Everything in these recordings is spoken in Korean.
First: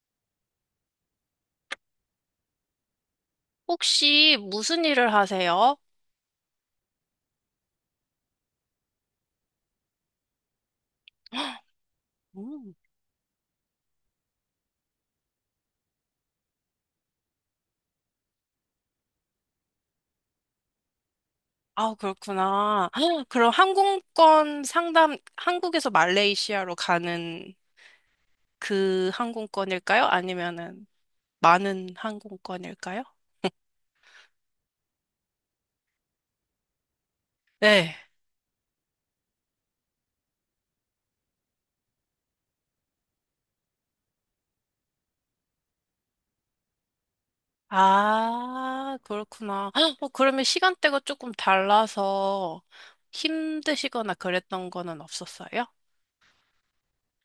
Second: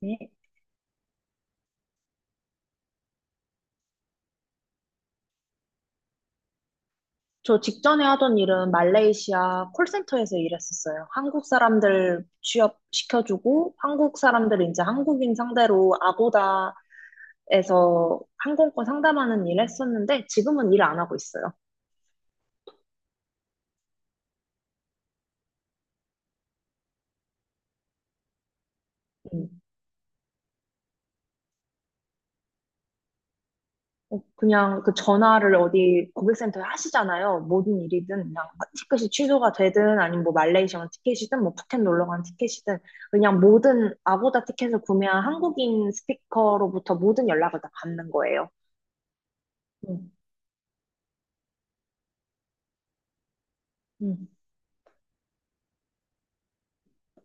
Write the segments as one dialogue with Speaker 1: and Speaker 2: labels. Speaker 1: 네.
Speaker 2: 혹시 무슨 일을 하세요?
Speaker 1: 저 직전에 하던 일은 말레이시아 콜센터에서 일했었어요. 한국 사람들
Speaker 2: 음.
Speaker 1: 취업시켜주고, 한국 사람들 이제 한국인 상대로 아고다에서 항공권 상담하는 일 했었는데, 지금은 일 안 하고 있어요.
Speaker 2: 아, 그렇구나. 그럼 항공권 상담, 한국에서 말레이시아로 가는 그
Speaker 1: 음.
Speaker 2: 항공권일까요? 아니면은 많은 항공권일까요?
Speaker 1: 그냥 그 전화를 어디 고객센터에 하시잖아요. 모든
Speaker 2: 네.
Speaker 1: 일이든, 그냥 티켓이 취소가 되든, 아니면 뭐 말레이시아 티켓이든, 뭐 푸켓 놀러 간 티켓이든, 그냥 모든 아고다 티켓을 구매한 한국인 스피커로부터 모든 연락을 다 받는 거예요.
Speaker 2: 아, 그렇구나. 어,
Speaker 1: 음.
Speaker 2: 그러면 시간대가 조금 달라서 힘드시거나
Speaker 1: 음,
Speaker 2: 그랬던 거는 없었어요?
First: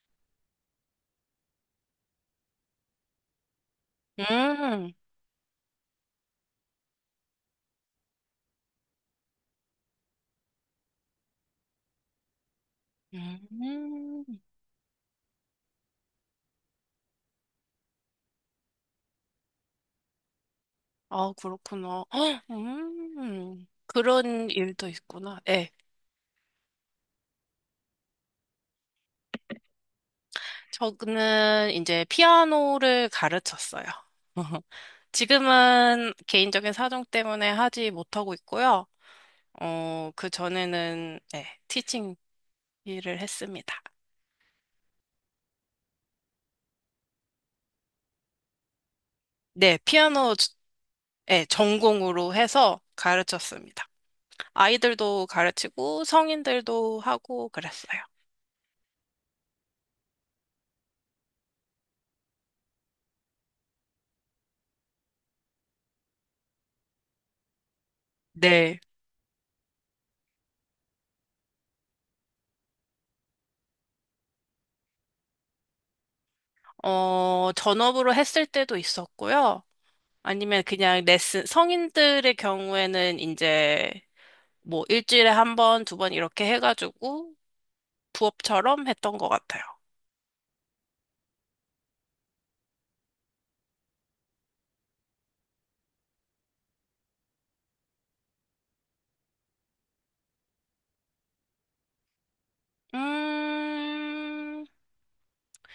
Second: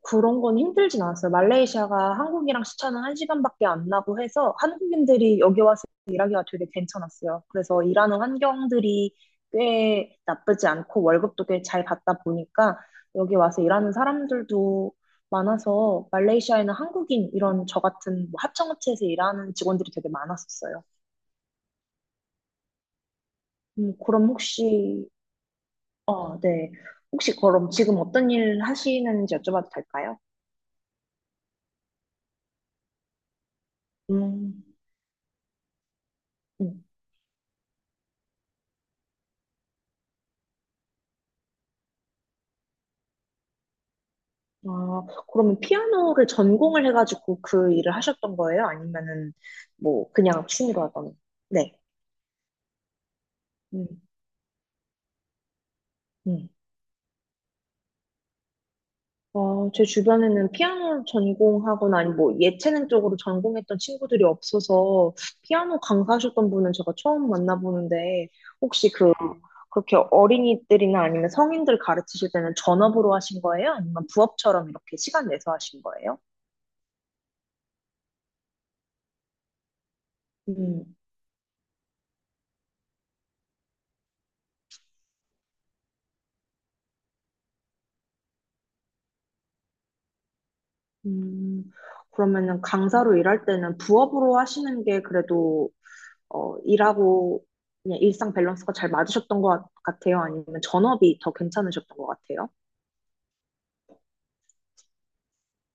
Speaker 1: 그런 건 힘들진 않았어요. 말레이시아가 한국이랑 시차는 한시간밖에안 나고 해서
Speaker 2: 음,
Speaker 1: 한국인들이 여기 와서 일하기가 되게 괜찮았어요. 그래서 일하는 환경들이 꽤 나쁘지 않고 월급도 꽤 잘 받다 보니까 여기 와서 일하는
Speaker 2: 음,
Speaker 1: 사람들도 많아서 말레이시아에는 한국인 이런 저 같은 뭐 하청업체에서 일하는 직원들이 되게 많았었어요.
Speaker 2: 아, 그렇구나.
Speaker 1: 그럼
Speaker 2: 그런 일도
Speaker 1: 혹시,
Speaker 2: 있구나. 예.
Speaker 1: 네. 혹시 그럼 지금 어떤 일 하시는지 여쭤봐도 될까요?
Speaker 2: 저는 이제 피아노를 가르쳤어요.
Speaker 1: 음,
Speaker 2: 지금은 개인적인
Speaker 1: 음.
Speaker 2: 사정 때문에 하지 못하고 있고요. 그 전에는 네, 티칭 일을 했습니다.
Speaker 1: 아, 그러면 피아노를 전공을 해가지고 그 일을 하셨던 거예요? 아니면은
Speaker 2: 네,
Speaker 1: 뭐
Speaker 2: 피아노
Speaker 1: 그냥
Speaker 2: 주-
Speaker 1: 취미로 하던?
Speaker 2: 네,
Speaker 1: 네.
Speaker 2: 전공으로 해서 가르쳤습니다.
Speaker 1: 음,
Speaker 2: 아이들도 가르치고
Speaker 1: 음.
Speaker 2: 성인들도 하고 그랬어요.
Speaker 1: 제 주변에는 피아노 전공하거나 아니 뭐 예체능 쪽으로 전공했던 친구들이 없어서 피아노 강사하셨던 분은 제가 처음 만나보는데
Speaker 2: 네.
Speaker 1: 혹시 그렇게 어린이들이나 아니면 성인들 가르치실 때는 전업으로 하신 거예요? 아니면 부업처럼 이렇게 시간 내서 하신 거예요?
Speaker 2: 전업으로 했을 때도 있었고요. 아니면
Speaker 1: 음.
Speaker 2: 그냥 레슨, 성인들의 경우에는 뭐 일주일에 한 번, 두 번 이렇게 해가지고 부업처럼 했던 것 같아요.
Speaker 1: 음, 그러면은 강사로 일할 때는 부업으로 하시는 게 그래도 일하고 그냥 일상 밸런스가 잘 맞으셨던 것 같아요? 아니면 전업이 더 괜찮으셨던 것 같아요?
Speaker 2: 음,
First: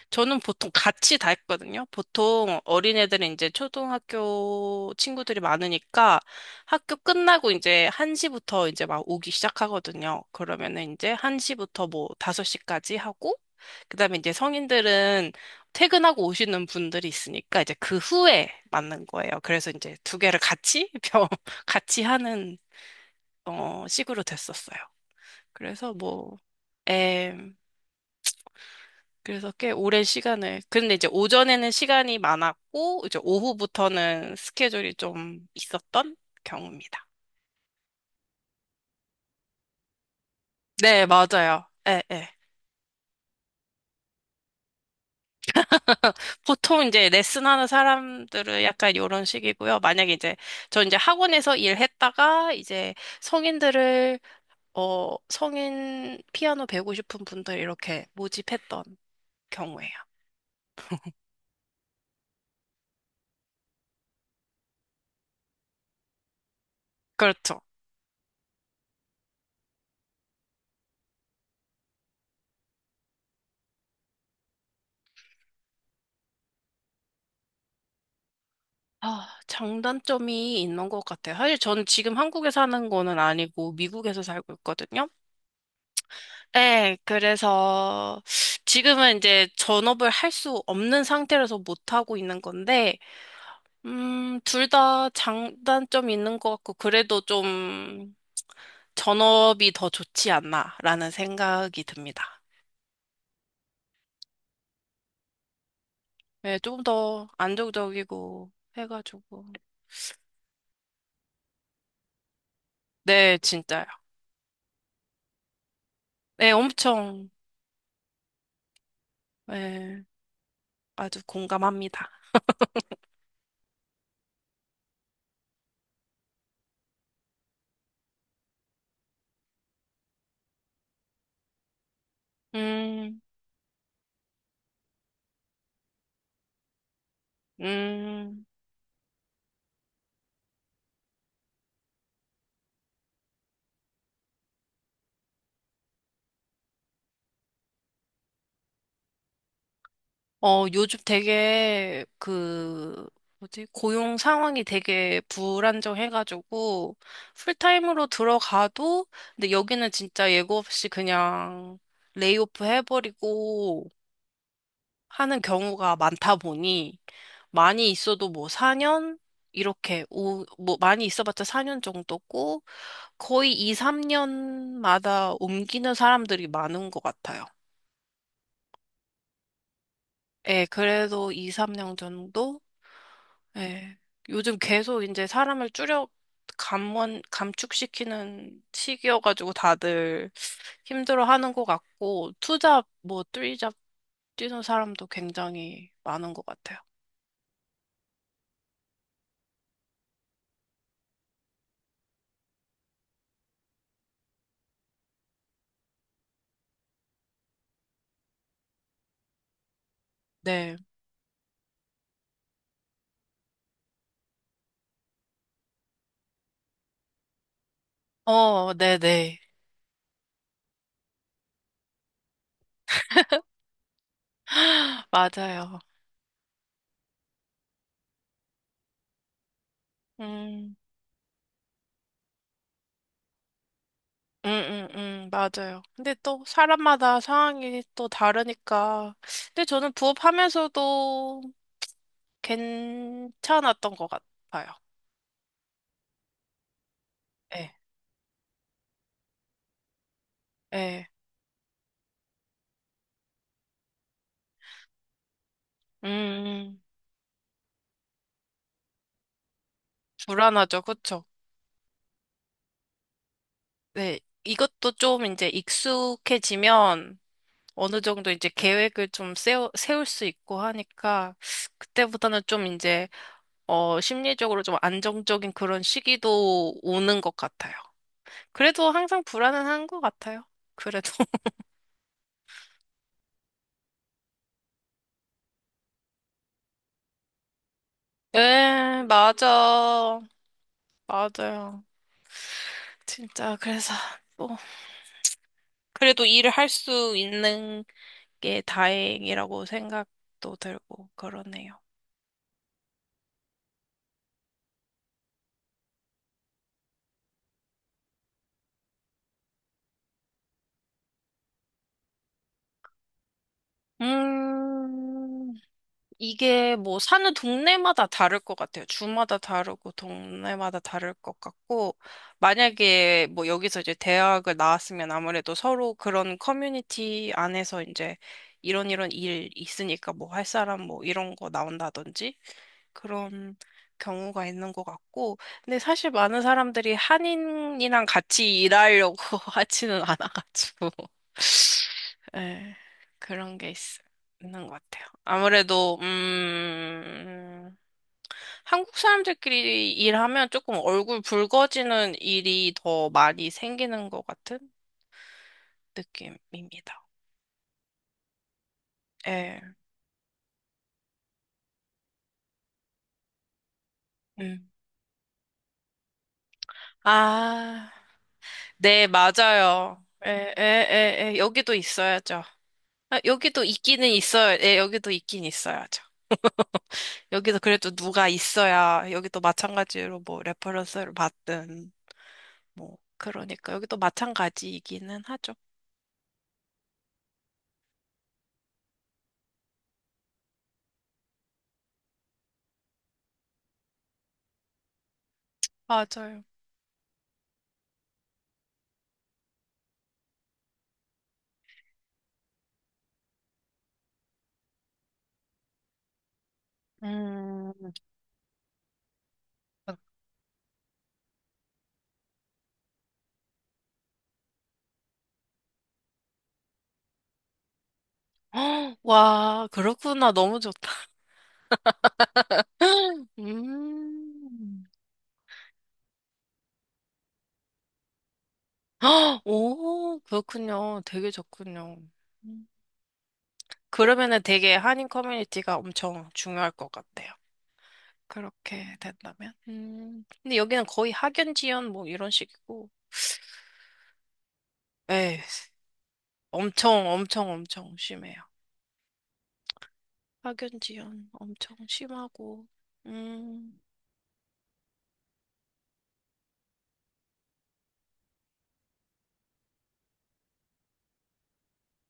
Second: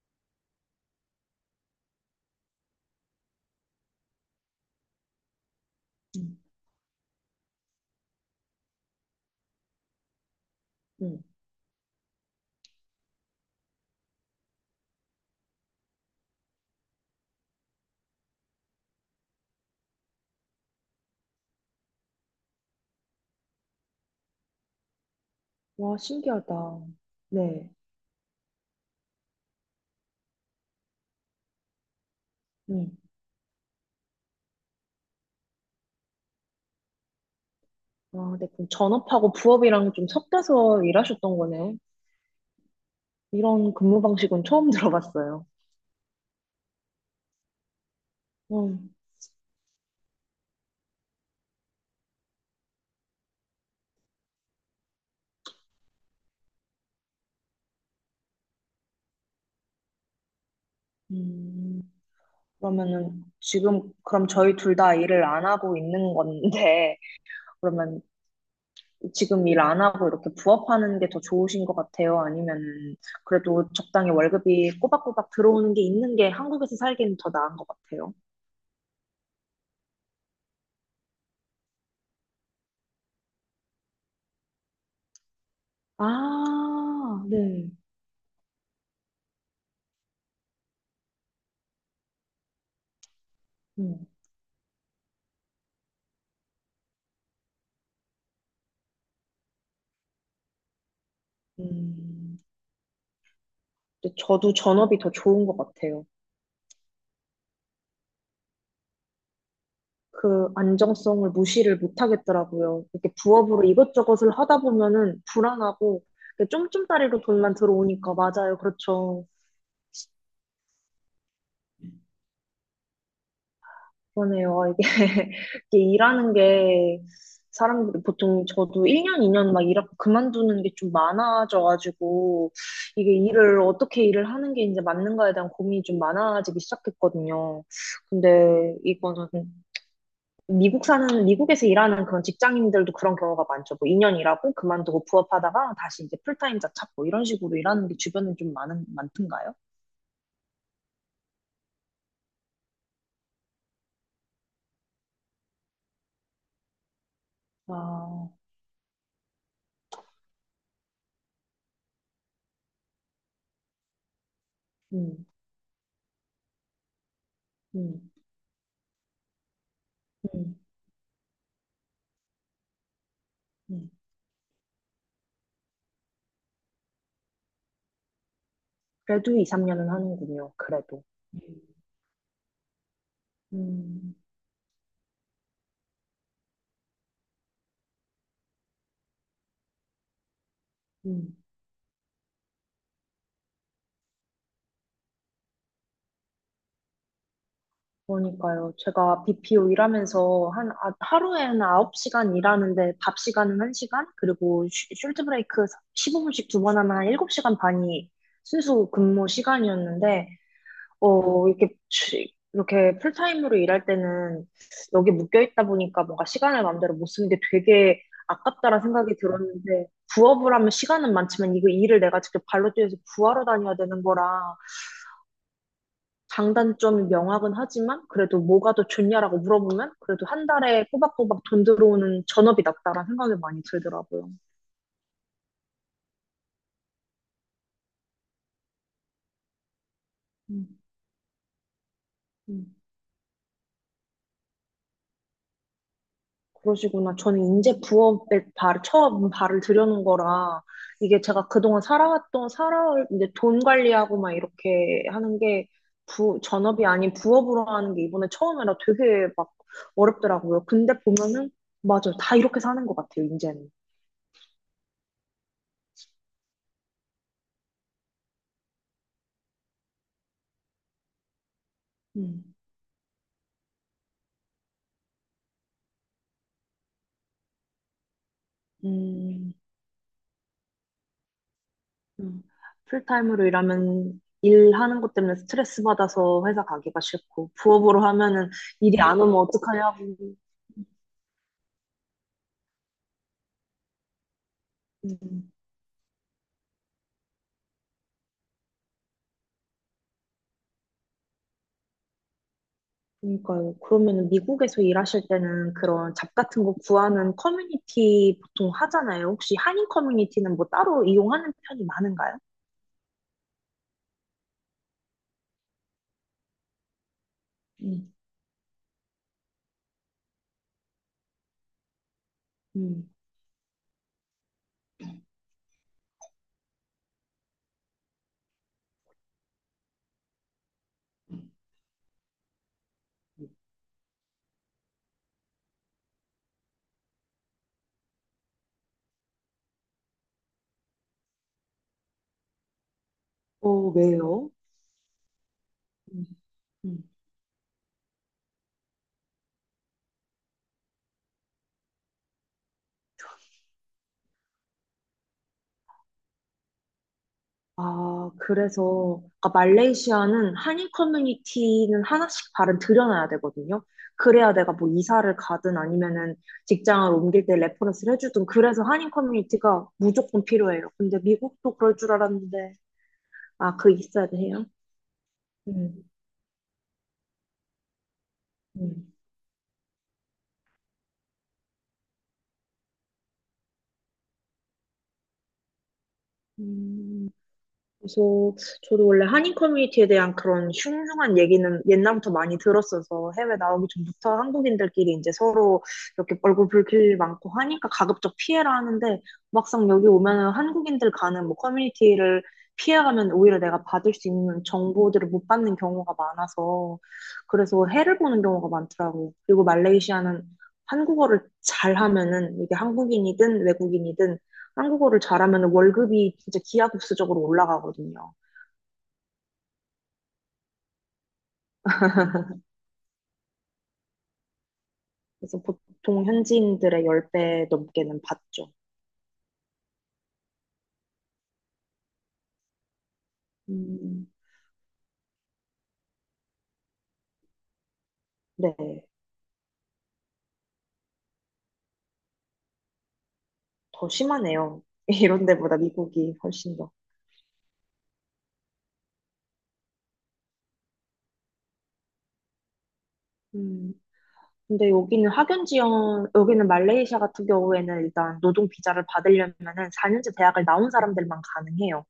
Speaker 2: 저는 보통 같이 다 했거든요. 보통 어린애들은 이제 초등학교 친구들이 많으니까
Speaker 1: 음,
Speaker 2: 학교 끝나고 이제 1시부터 막 오기 시작하거든요. 그러면은 이제
Speaker 1: 음.
Speaker 2: 1시부터 뭐 5시까지 하고, 그다음에 이제 성인들은 퇴근하고 오시는 분들이 있으니까 이제 그 후에 맞는 거예요. 그래서 이제 두 개를 같이, 병, 같이 하는, 식으로 됐었어요. 그래서
Speaker 1: 와,
Speaker 2: 뭐,
Speaker 1: 신기하다.
Speaker 2: 에,
Speaker 1: 네.
Speaker 2: 그래서 꽤 오랜 시간을. 근데 이제 오전에는 시간이
Speaker 1: 음.
Speaker 2: 많았고, 이제 오후부터는 스케줄이 좀 있었던 경우입니다.
Speaker 1: 아 네. 그럼 전업하고 부업이랑 좀 섞여서
Speaker 2: 네,
Speaker 1: 일하셨던
Speaker 2: 맞아요.
Speaker 1: 거네.
Speaker 2: 예, 예.
Speaker 1: 이런 근무 방식은 처음 들어봤어요.
Speaker 2: 보통 이제 레슨하는 사람들은 약간
Speaker 1: 음.
Speaker 2: 이런 식이고요. 만약에 이제, 저 이제 학원에서 일했다가 이제 성인들을, 성인 피아노 배우고 싶은 분들 이렇게 모집했던 경우예요.
Speaker 1: 음. 그러면은 지금 그럼 저희 둘 다 일을 안 하고 있는 건데
Speaker 2: 그렇죠.
Speaker 1: 그러면 지금 일 안 하고 이렇게 부업하는 게 더 좋으신 것 같아요? 아니면 그래도 적당히 월급이 꼬박꼬박 들어오는 게 있는 게 한국에서 살기는 더 나은 것 같아요?
Speaker 2: 아, 장단점이 있는 것 같아요. 사실 저는 지금 한국에 사는 거는 아니고 미국에서 살고 있거든요. 네,
Speaker 1: 아, 네.
Speaker 2: 그래서 지금은 이제 전업을 할 수 없는 상태라서 못 하고 있는 건데,
Speaker 1: 음,
Speaker 2: 둘 다 장단점이 있는 것 같고, 그래도 좀 전업이 더 좋지 않나라는 생각이
Speaker 1: 음.
Speaker 2: 듭니다.
Speaker 1: 근데 저도 전업이 더 좋은 것 같아요.
Speaker 2: 네, 조금 더 안정적이고 해가지고.
Speaker 1: 그 안정성을 무시를 못 하겠더라고요. 이렇게
Speaker 2: 네,
Speaker 1: 부업으로
Speaker 2: 진짜요.
Speaker 1: 이것저것을 하다 보면은 불안하고
Speaker 2: 네,
Speaker 1: 쫌쫌따리로
Speaker 2: 엄청,
Speaker 1: 돈만 들어오니까 맞아요. 그렇죠.
Speaker 2: 네, 아주 공감합니다.
Speaker 1: 그러네요. 아, 이게, 이게 일하는 게 사람들이 보통 저도 1년, 2년 막 일하고 그만두는 게 좀 많아져가지고 이게
Speaker 2: 음,
Speaker 1: 일을 어떻게 일을 하는 게 이제 맞는가에 대한 고민이 좀 많아지기 시작했거든요.
Speaker 2: 음.
Speaker 1: 근데 이거는 미국 사는, 미국에서 일하는 그런 직장인들도 그런 경우가 많죠. 뭐 2년 일하고 그만두고 부업하다가 다시 이제 풀타임자 찾고 이런 식으로 일하는 게 주변에 좀 많은, 많던가요?
Speaker 2: 요즘 되게 그 뭐지? 고용 상황이 되게 불안정해가지고 풀타임으로
Speaker 1: 아,
Speaker 2: 들어가도 근데 여기는 진짜 예고 없이 그냥 레이오프 해버리고
Speaker 1: 음,
Speaker 2: 하는 경우가 많다 보니 많이
Speaker 1: 음,
Speaker 2: 있어도 뭐 4년 이렇게 오,
Speaker 1: 음,
Speaker 2: 뭐 많이 있어봤자 4년 정도고 거의 2,
Speaker 1: 음.
Speaker 2: 3년마다 옮기는 사람들이 많은 것 같아요.
Speaker 1: 그래도 2, 3년은 하는군요.
Speaker 2: 예,
Speaker 1: 그래도.
Speaker 2: 그래도 2, 3년 정도? 예.
Speaker 1: 음,
Speaker 2: 요즘 계속 이제 사람을 줄여 감원, 감축시키는 시기여가지고 다들
Speaker 1: 음.
Speaker 2: 힘들어하는 것 같고 투잡 뭐 쓰리잡 뛰는 사람도 굉장히 많은 것 같아요.
Speaker 1: 그러니까요. 제가 BPO 일하면서 하루에 한 9시간 일하는데 밥 시간은 1시간, 그리고 숄트 브레이크 15분씩 두 번 하면 한 7시간 반이 순수 근무 시간이었는데,
Speaker 2: 네.
Speaker 1: 이렇게, 이렇게 풀타임으로 일할 때는 여기 묶여 있다 보니까 뭔가 시간을 마음대로 못 쓰는 게 되게 아깝다라는 생각이
Speaker 2: 네네.
Speaker 1: 들었는데, 부업을 하면 시간은 많지만 이거 일을 내가 직접 발로 뛰어서 구하러 다녀야 되는 거라
Speaker 2: 맞아요.
Speaker 1: 장단점이 명확은 하지만 그래도 뭐가 더 좋냐라고 물어보면 그래도 한
Speaker 2: 음,
Speaker 1: 달에 꼬박꼬박 돈 들어오는 전업이 낫다라는 생각이 많이 들더라고요.
Speaker 2: 맞아요. 근데 또 사람마다 상황이 또 다르니까. 근데 저는 부업하면서도
Speaker 1: 음,
Speaker 2: 괜찮았던 것 같아요.
Speaker 1: 그러시구나. 저는
Speaker 2: 예,
Speaker 1: 이제 부업에 발, 처음 발을 들여놓은 거라,
Speaker 2: 예.
Speaker 1: 이게 제가 그동안 살아왔던, 살아올, 이제 돈 관리하고 막 이렇게 하는 게,
Speaker 2: 음, 음.
Speaker 1: 전업이 아닌 부업으로 하는 게 이번에 처음이라 되게 막 어렵더라고요.
Speaker 2: 불안하죠.
Speaker 1: 근데
Speaker 2: 그쵸?
Speaker 1: 보면은, 맞아요. 다 이렇게 사는 것 같아요, 이제는.
Speaker 2: 네. 이것도 좀 이제 익숙해지면 어느 정도 이제 계획을 좀 세워, 세울 수 있고 하니까 그때보다는
Speaker 1: 음,
Speaker 2: 좀 이제, 심리적으로 좀 안정적인 그런 시기도 오는 것 같아요. 그래도 항상
Speaker 1: 음,
Speaker 2: 불안은 한 것 같아요. 그래도.
Speaker 1: 음. 풀타임으로 일하면, 일하는 것 때문에 스트레스 받아서 회사 가기가 싫고, 부업으로 하면은 일이
Speaker 2: 예,
Speaker 1: 안 오면 어떡하냐고.
Speaker 2: 맞아. 맞아요. 진짜, 그래서, 뭐,
Speaker 1: 음.
Speaker 2: 그래도 일을 할 수 있는 게 다행이라고 생각도 들고, 그러네요.
Speaker 1: 그러니까요. 그러면 미국에서 일하실 때는 그런 잡 같은 거 구하는 커뮤니티 보통 하잖아요. 혹시 한인 커뮤니티는 뭐 따로 이용하는 편이 많은가요?
Speaker 2: 음, 이게 뭐 사는 동네마다
Speaker 1: 음,
Speaker 2: 다를 것 같아요. 주마다 다르고 동네마다 다를 것 같고,
Speaker 1: 음.
Speaker 2: 만약에 뭐 여기서 이제 대학을 나왔으면 아무래도 서로 그런 커뮤니티 안에서 이제 이런 이런 일 있으니까 뭐 할 사람 뭐 이런 거 나온다든지
Speaker 1: 음,
Speaker 2: 그런 경우가 있는 것 같고, 근데 사실 많은 사람들이 한인이랑 같이 일하려고 하지는 않아가지고, 예, 그런 게 있,
Speaker 1: 어, 왜요?
Speaker 2: 있는 것 같아요. 아무래도,
Speaker 1: 음, 음.
Speaker 2: 한국 사람들끼리 일하면 조금 얼굴 붉어지는 일이 더 많이 생기는 것 같은 느낌입니다.
Speaker 1: 아, 그래서
Speaker 2: 예,
Speaker 1: 말레이시아는 한인 커뮤니티는 하나씩 발은 들여놔야 되거든요. 그래야
Speaker 2: 음.
Speaker 1: 내가 뭐 이사를 가든 아니면은 직장을 옮길 때
Speaker 2: 아,
Speaker 1: 레퍼런스를 해주든 그래서
Speaker 2: 네,
Speaker 1: 한인 커뮤니티가
Speaker 2: 맞아요.
Speaker 1: 무조건
Speaker 2: 예, 예,
Speaker 1: 필요해요. 근데
Speaker 2: 예, 예, 여기도
Speaker 1: 미국도 그럴 줄
Speaker 2: 있어야죠.
Speaker 1: 알았는데
Speaker 2: 아, 여기도
Speaker 1: 아, 그
Speaker 2: 있기는
Speaker 1: 있어야
Speaker 2: 있어요.
Speaker 1: 돼요?
Speaker 2: 예, 여기도 있긴 있어야죠. 여기도 그래도 누가 있어야
Speaker 1: 음.
Speaker 2: 여기도 마찬가지로 뭐 레퍼런스를 받든 뭐 그러니까 여기도 마찬가지이기는 하죠.
Speaker 1: 음, 그래서 저도 원래 한인 커뮤니티에 대한 그런 흉흉한 얘기는 옛날부터 많이 들었어서 해외 나오기 전부터 한국인들끼리 이제 서로 이렇게
Speaker 2: 맞아요.
Speaker 1: 얼굴 붉힐 일 많고 하니까 가급적 피해라 하는데 막상 여기 오면은 한국인들 가는 뭐 커뮤니티를 피해가면 오히려 내가 받을 수 있는 정보들을 못 받는 경우가 많아서 그래서 해를 보는 경우가 많더라고요. 그리고 말레이시아는 한국어를 잘하면은 이게 한국인이든 외국인이든 한국어를 잘하면 월급이 진짜 기하급수적으로 올라가거든요.
Speaker 2: 헉, 와, 그렇구나. 너무 좋다. 음.
Speaker 1: 그래서 보통 현지인들의 10배 넘게는 받죠.
Speaker 2: 헉, 오, 그렇군요. 되게 좋군요. 음.
Speaker 1: 음,
Speaker 2: 그러면은 되게 한인 커뮤니티가 엄청 중요할 것 같아요. 그렇게
Speaker 1: 네,
Speaker 2: 된다면. 음. 근데 여기는 거의 학연 지연 뭐 이런 식이고.
Speaker 1: 더 심하네요.
Speaker 2: 예,
Speaker 1: 이런 데보다 미국이 훨씬 더.
Speaker 2: 엄청, 엄청, 엄청 심해요. 학연지연 엄청 심하고, 음,
Speaker 1: 음, 근데 여기는 학연 지원, 여기는 말레이시아 같은 경우에는 일단 노동 비자를 받으려면은 4년제 대학을 나온 사람들만 가능해요.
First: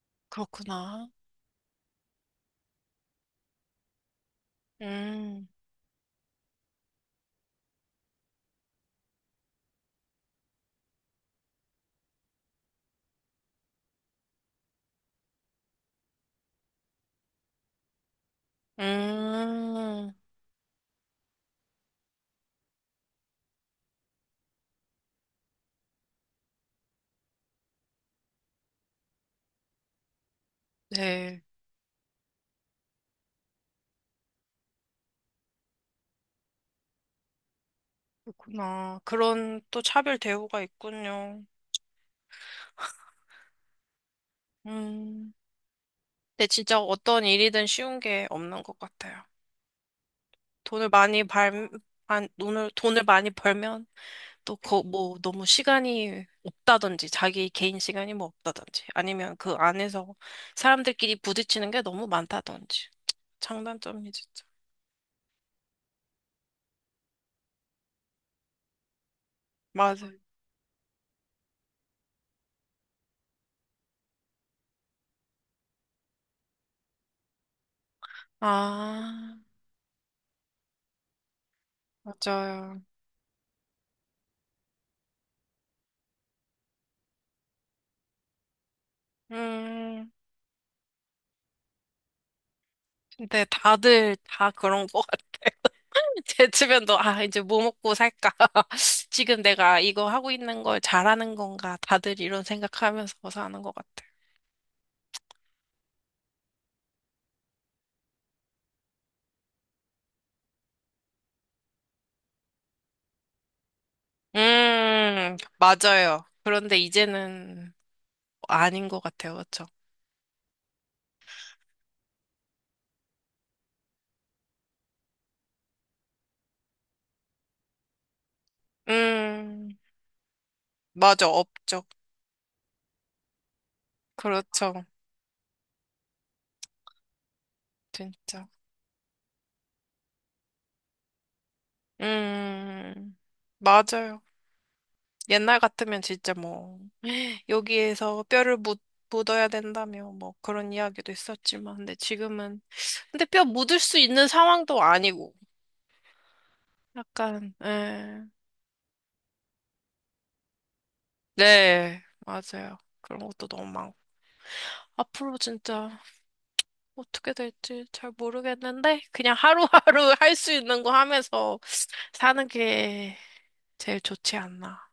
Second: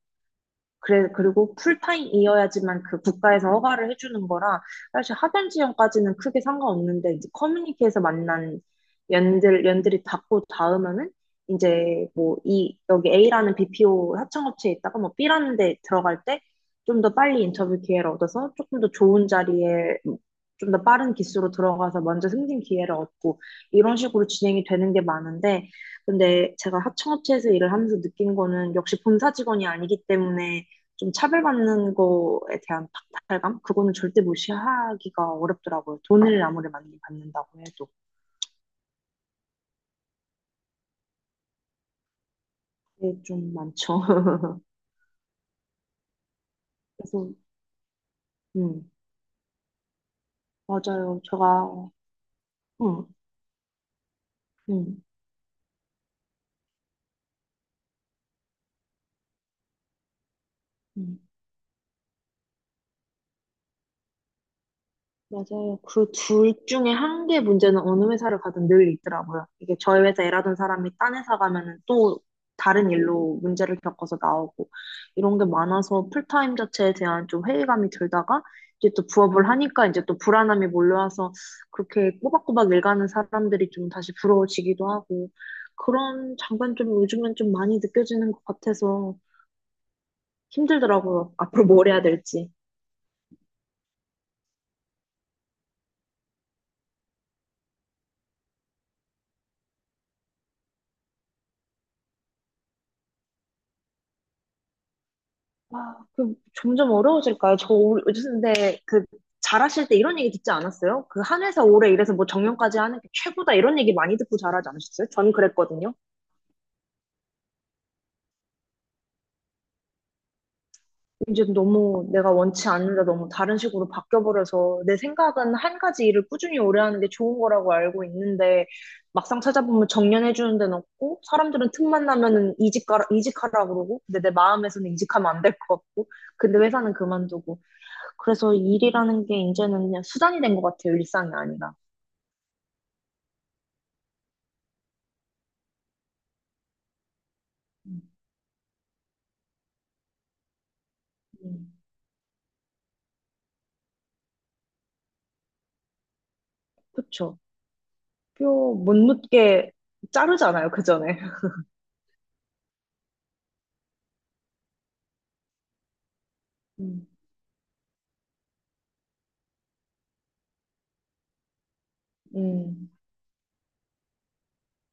Speaker 1: 그래,
Speaker 2: 그렇구나.
Speaker 1: 그리고 풀타임이어야지만 그 국가에서 허가를 해주는 거라 사실
Speaker 2: 음,
Speaker 1: 하던 지형까지는 크게 상관없는데 이제 커뮤니티에서 만난 연들이 닿고 닿으면은 이제 뭐 여기 A라는 BPO 하청업체에 있다가 뭐 B라는 데 들어갈 때 좀 더 빨리 인터뷰 기회를 얻어서 조금 더 좋은 자리에
Speaker 2: 음,
Speaker 1: 좀 더 빠른 기수로 들어가서 먼저 승진 기회를 얻고 이런 식으로 진행이 되는 게 많은데 근데 제가 하청업체에서 일을 하면서 느낀 거는 역시 본사 직원이 아니기 때문에 좀
Speaker 2: 네,
Speaker 1: 차별받는 거에 대한 박탈감? 그거는 절대 무시하기가 어렵더라고요. 돈을 아무리 많이 받는다고 해도.
Speaker 2: 그렇구나. 그런 또 차별 대우가 있군요.
Speaker 1: 그게 좀 많죠.
Speaker 2: 음, 근데 진짜 어떤
Speaker 1: 그래서,
Speaker 2: 일이든 쉬운 게 없는 것
Speaker 1: 음,
Speaker 2: 같아요. 돈을
Speaker 1: 맞아요.
Speaker 2: 많이
Speaker 1: 제가,
Speaker 2: 벌, 돈을, 돈을
Speaker 1: 음,
Speaker 2: 많이 벌면 또, 거,
Speaker 1: 음,
Speaker 2: 뭐, 너무 시간이 없다든지, 자기 개인 시간이 뭐 없다든지, 아니면 그 안에서 사람들끼리
Speaker 1: 음.
Speaker 2: 부딪히는 게 너무 많다든지. 장단점이 진짜.
Speaker 1: 맞아요. 그 둘 중에 한 개 문제는 어느 회사를 가든 늘 있더라고요. 이게 저희
Speaker 2: 맞아.
Speaker 1: 회사 일하던 사람이 딴 회사 가면은 또 다른 일로 문제를 겪어서 나오고 이런 게 많아서 풀타임 자체에 대한 좀 회의감이 들다가 이제 또
Speaker 2: 아,
Speaker 1: 부업을 하니까 이제 또 불안함이 몰려와서 그렇게 꼬박꼬박
Speaker 2: 맞아요.
Speaker 1: 일가는 사람들이 좀 다시 부러워지기도 하고 그런 장단점이 요즘엔 좀 많이 느껴지는 것 같아서
Speaker 2: 음,
Speaker 1: 힘들더라고요. 앞으로 뭘 해야 될지.
Speaker 2: 근데 다들 다 그런 것 같아. 제 주변도, 아, 이제 뭐 먹고 살까? 지금 내가 이거 하고 있는 걸 잘하는 건가? 다들 이런 생각하면서 사는 것 같아.
Speaker 1: 아, 그 점점 어려워질까요? 근데 그 잘하실 때 이런 얘기 듣지 않았어요? 그 한 회사 오래 일해서 뭐 정년까지 하는 게 최고다 이런 얘기 많이 듣고 잘하지 않으셨어요? 저는 그랬거든요.
Speaker 2: 맞아요. 그런데 이제는 아닌 것 같아요. 그렇죠?
Speaker 1: 이제 너무 내가 원치 않는데 너무 다른 식으로 바뀌어버려서 내 생각은 한 가지 일을 꾸준히 오래 하는 게 좋은 거라고 알고 있는데 막상
Speaker 2: 음,
Speaker 1: 찾아보면 정년해주는 데는 없고
Speaker 2: 맞아,
Speaker 1: 사람들은
Speaker 2: 업적.
Speaker 1: 틈만 나면은 이직가라, 이직하라 그러고 근데 내
Speaker 2: 그렇죠.
Speaker 1: 마음에서는 이직하면 안 될 것 같고 근데 회사는 그만두고
Speaker 2: 진짜.
Speaker 1: 그래서 일이라는 게 이제는 그냥 수단이 된 것 같아요. 일상이 아니라.
Speaker 2: 음, 맞아요. 옛날 같으면 진짜 뭐,
Speaker 1: 음,
Speaker 2: 여기에서 뼈를 묻, 묻어야 된다며, 뭐, 그런 이야기도
Speaker 1: 음.
Speaker 2: 있었지만, 근데 지금은, 근데 뼈 묻을 수 있는 상황도 아니고,
Speaker 1: 그쵸.
Speaker 2: 약간, 예.
Speaker 1: 뼈 못 묻게 자르잖아요. 그 전에.
Speaker 2: 네, 맞아요. 그런 것도 너무 많고. 앞으로 진짜
Speaker 1: 음,
Speaker 2: 어떻게 될지 잘 모르겠는데, 그냥 하루하루 할 수 있는 거 하면서 사는
Speaker 1: 음,
Speaker 2: 게 제일 좋지 않나.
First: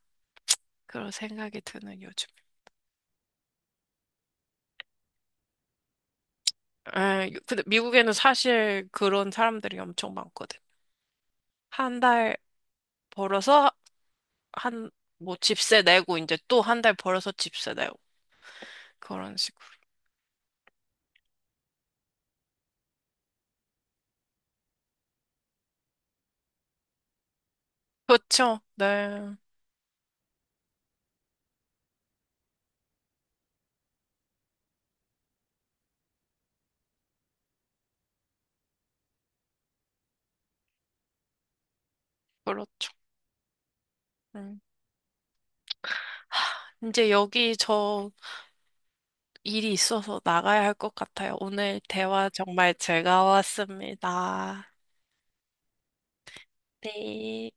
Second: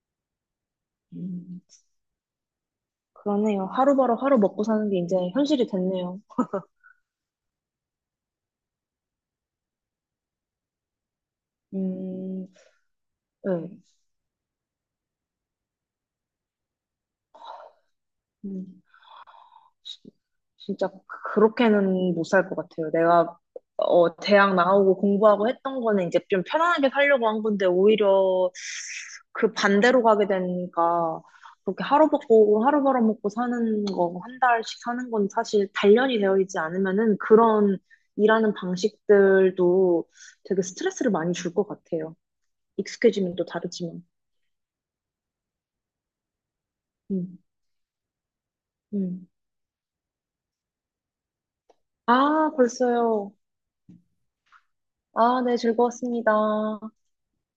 Speaker 2: 그런 생각이
Speaker 1: 음.
Speaker 2: 드는 요즘.
Speaker 1: 그러네요. 하루바로 하루 먹고 사는 게 이제 현실이 됐네요.
Speaker 2: 에, 근데 미국에는 사실 그런 사람들이 엄청 많거든. 한 달
Speaker 1: 음,
Speaker 2: 벌어서
Speaker 1: 네.
Speaker 2: 한, 뭐 집세 내고 이제 또 한 달 벌어서 집세 내고
Speaker 1: 음.
Speaker 2: 그런 식으로.
Speaker 1: 시- 진짜 그렇게는 못 살 것 같아요. 내가 대학 나오고 공부하고 했던 거는 이제 좀 편안하게 살려고 한 건데 오히려
Speaker 2: 그렇죠. 네.
Speaker 1: 그 반대로 가게 되니까 그렇게 하루 먹고 하루 벌어먹고 사는 거 한 달씩 사는 건 사실 단련이 되어 있지 않으면은 그런 일하는 방식들도 되게 스트레스를 많이 줄 것 같아요.
Speaker 2: 그렇죠.
Speaker 1: 익숙해지면 또 다르지만.
Speaker 2: 음. 하, 이제
Speaker 1: 음,
Speaker 2: 여기 저
Speaker 1: 음.
Speaker 2: 일이 있어서 나가야 할 것 같아요. 오늘 대화
Speaker 1: 아,
Speaker 2: 정말
Speaker 1: 벌써요.
Speaker 2: 즐거웠습니다.
Speaker 1: 아, 네, 즐거웠습니다.
Speaker 2: 네.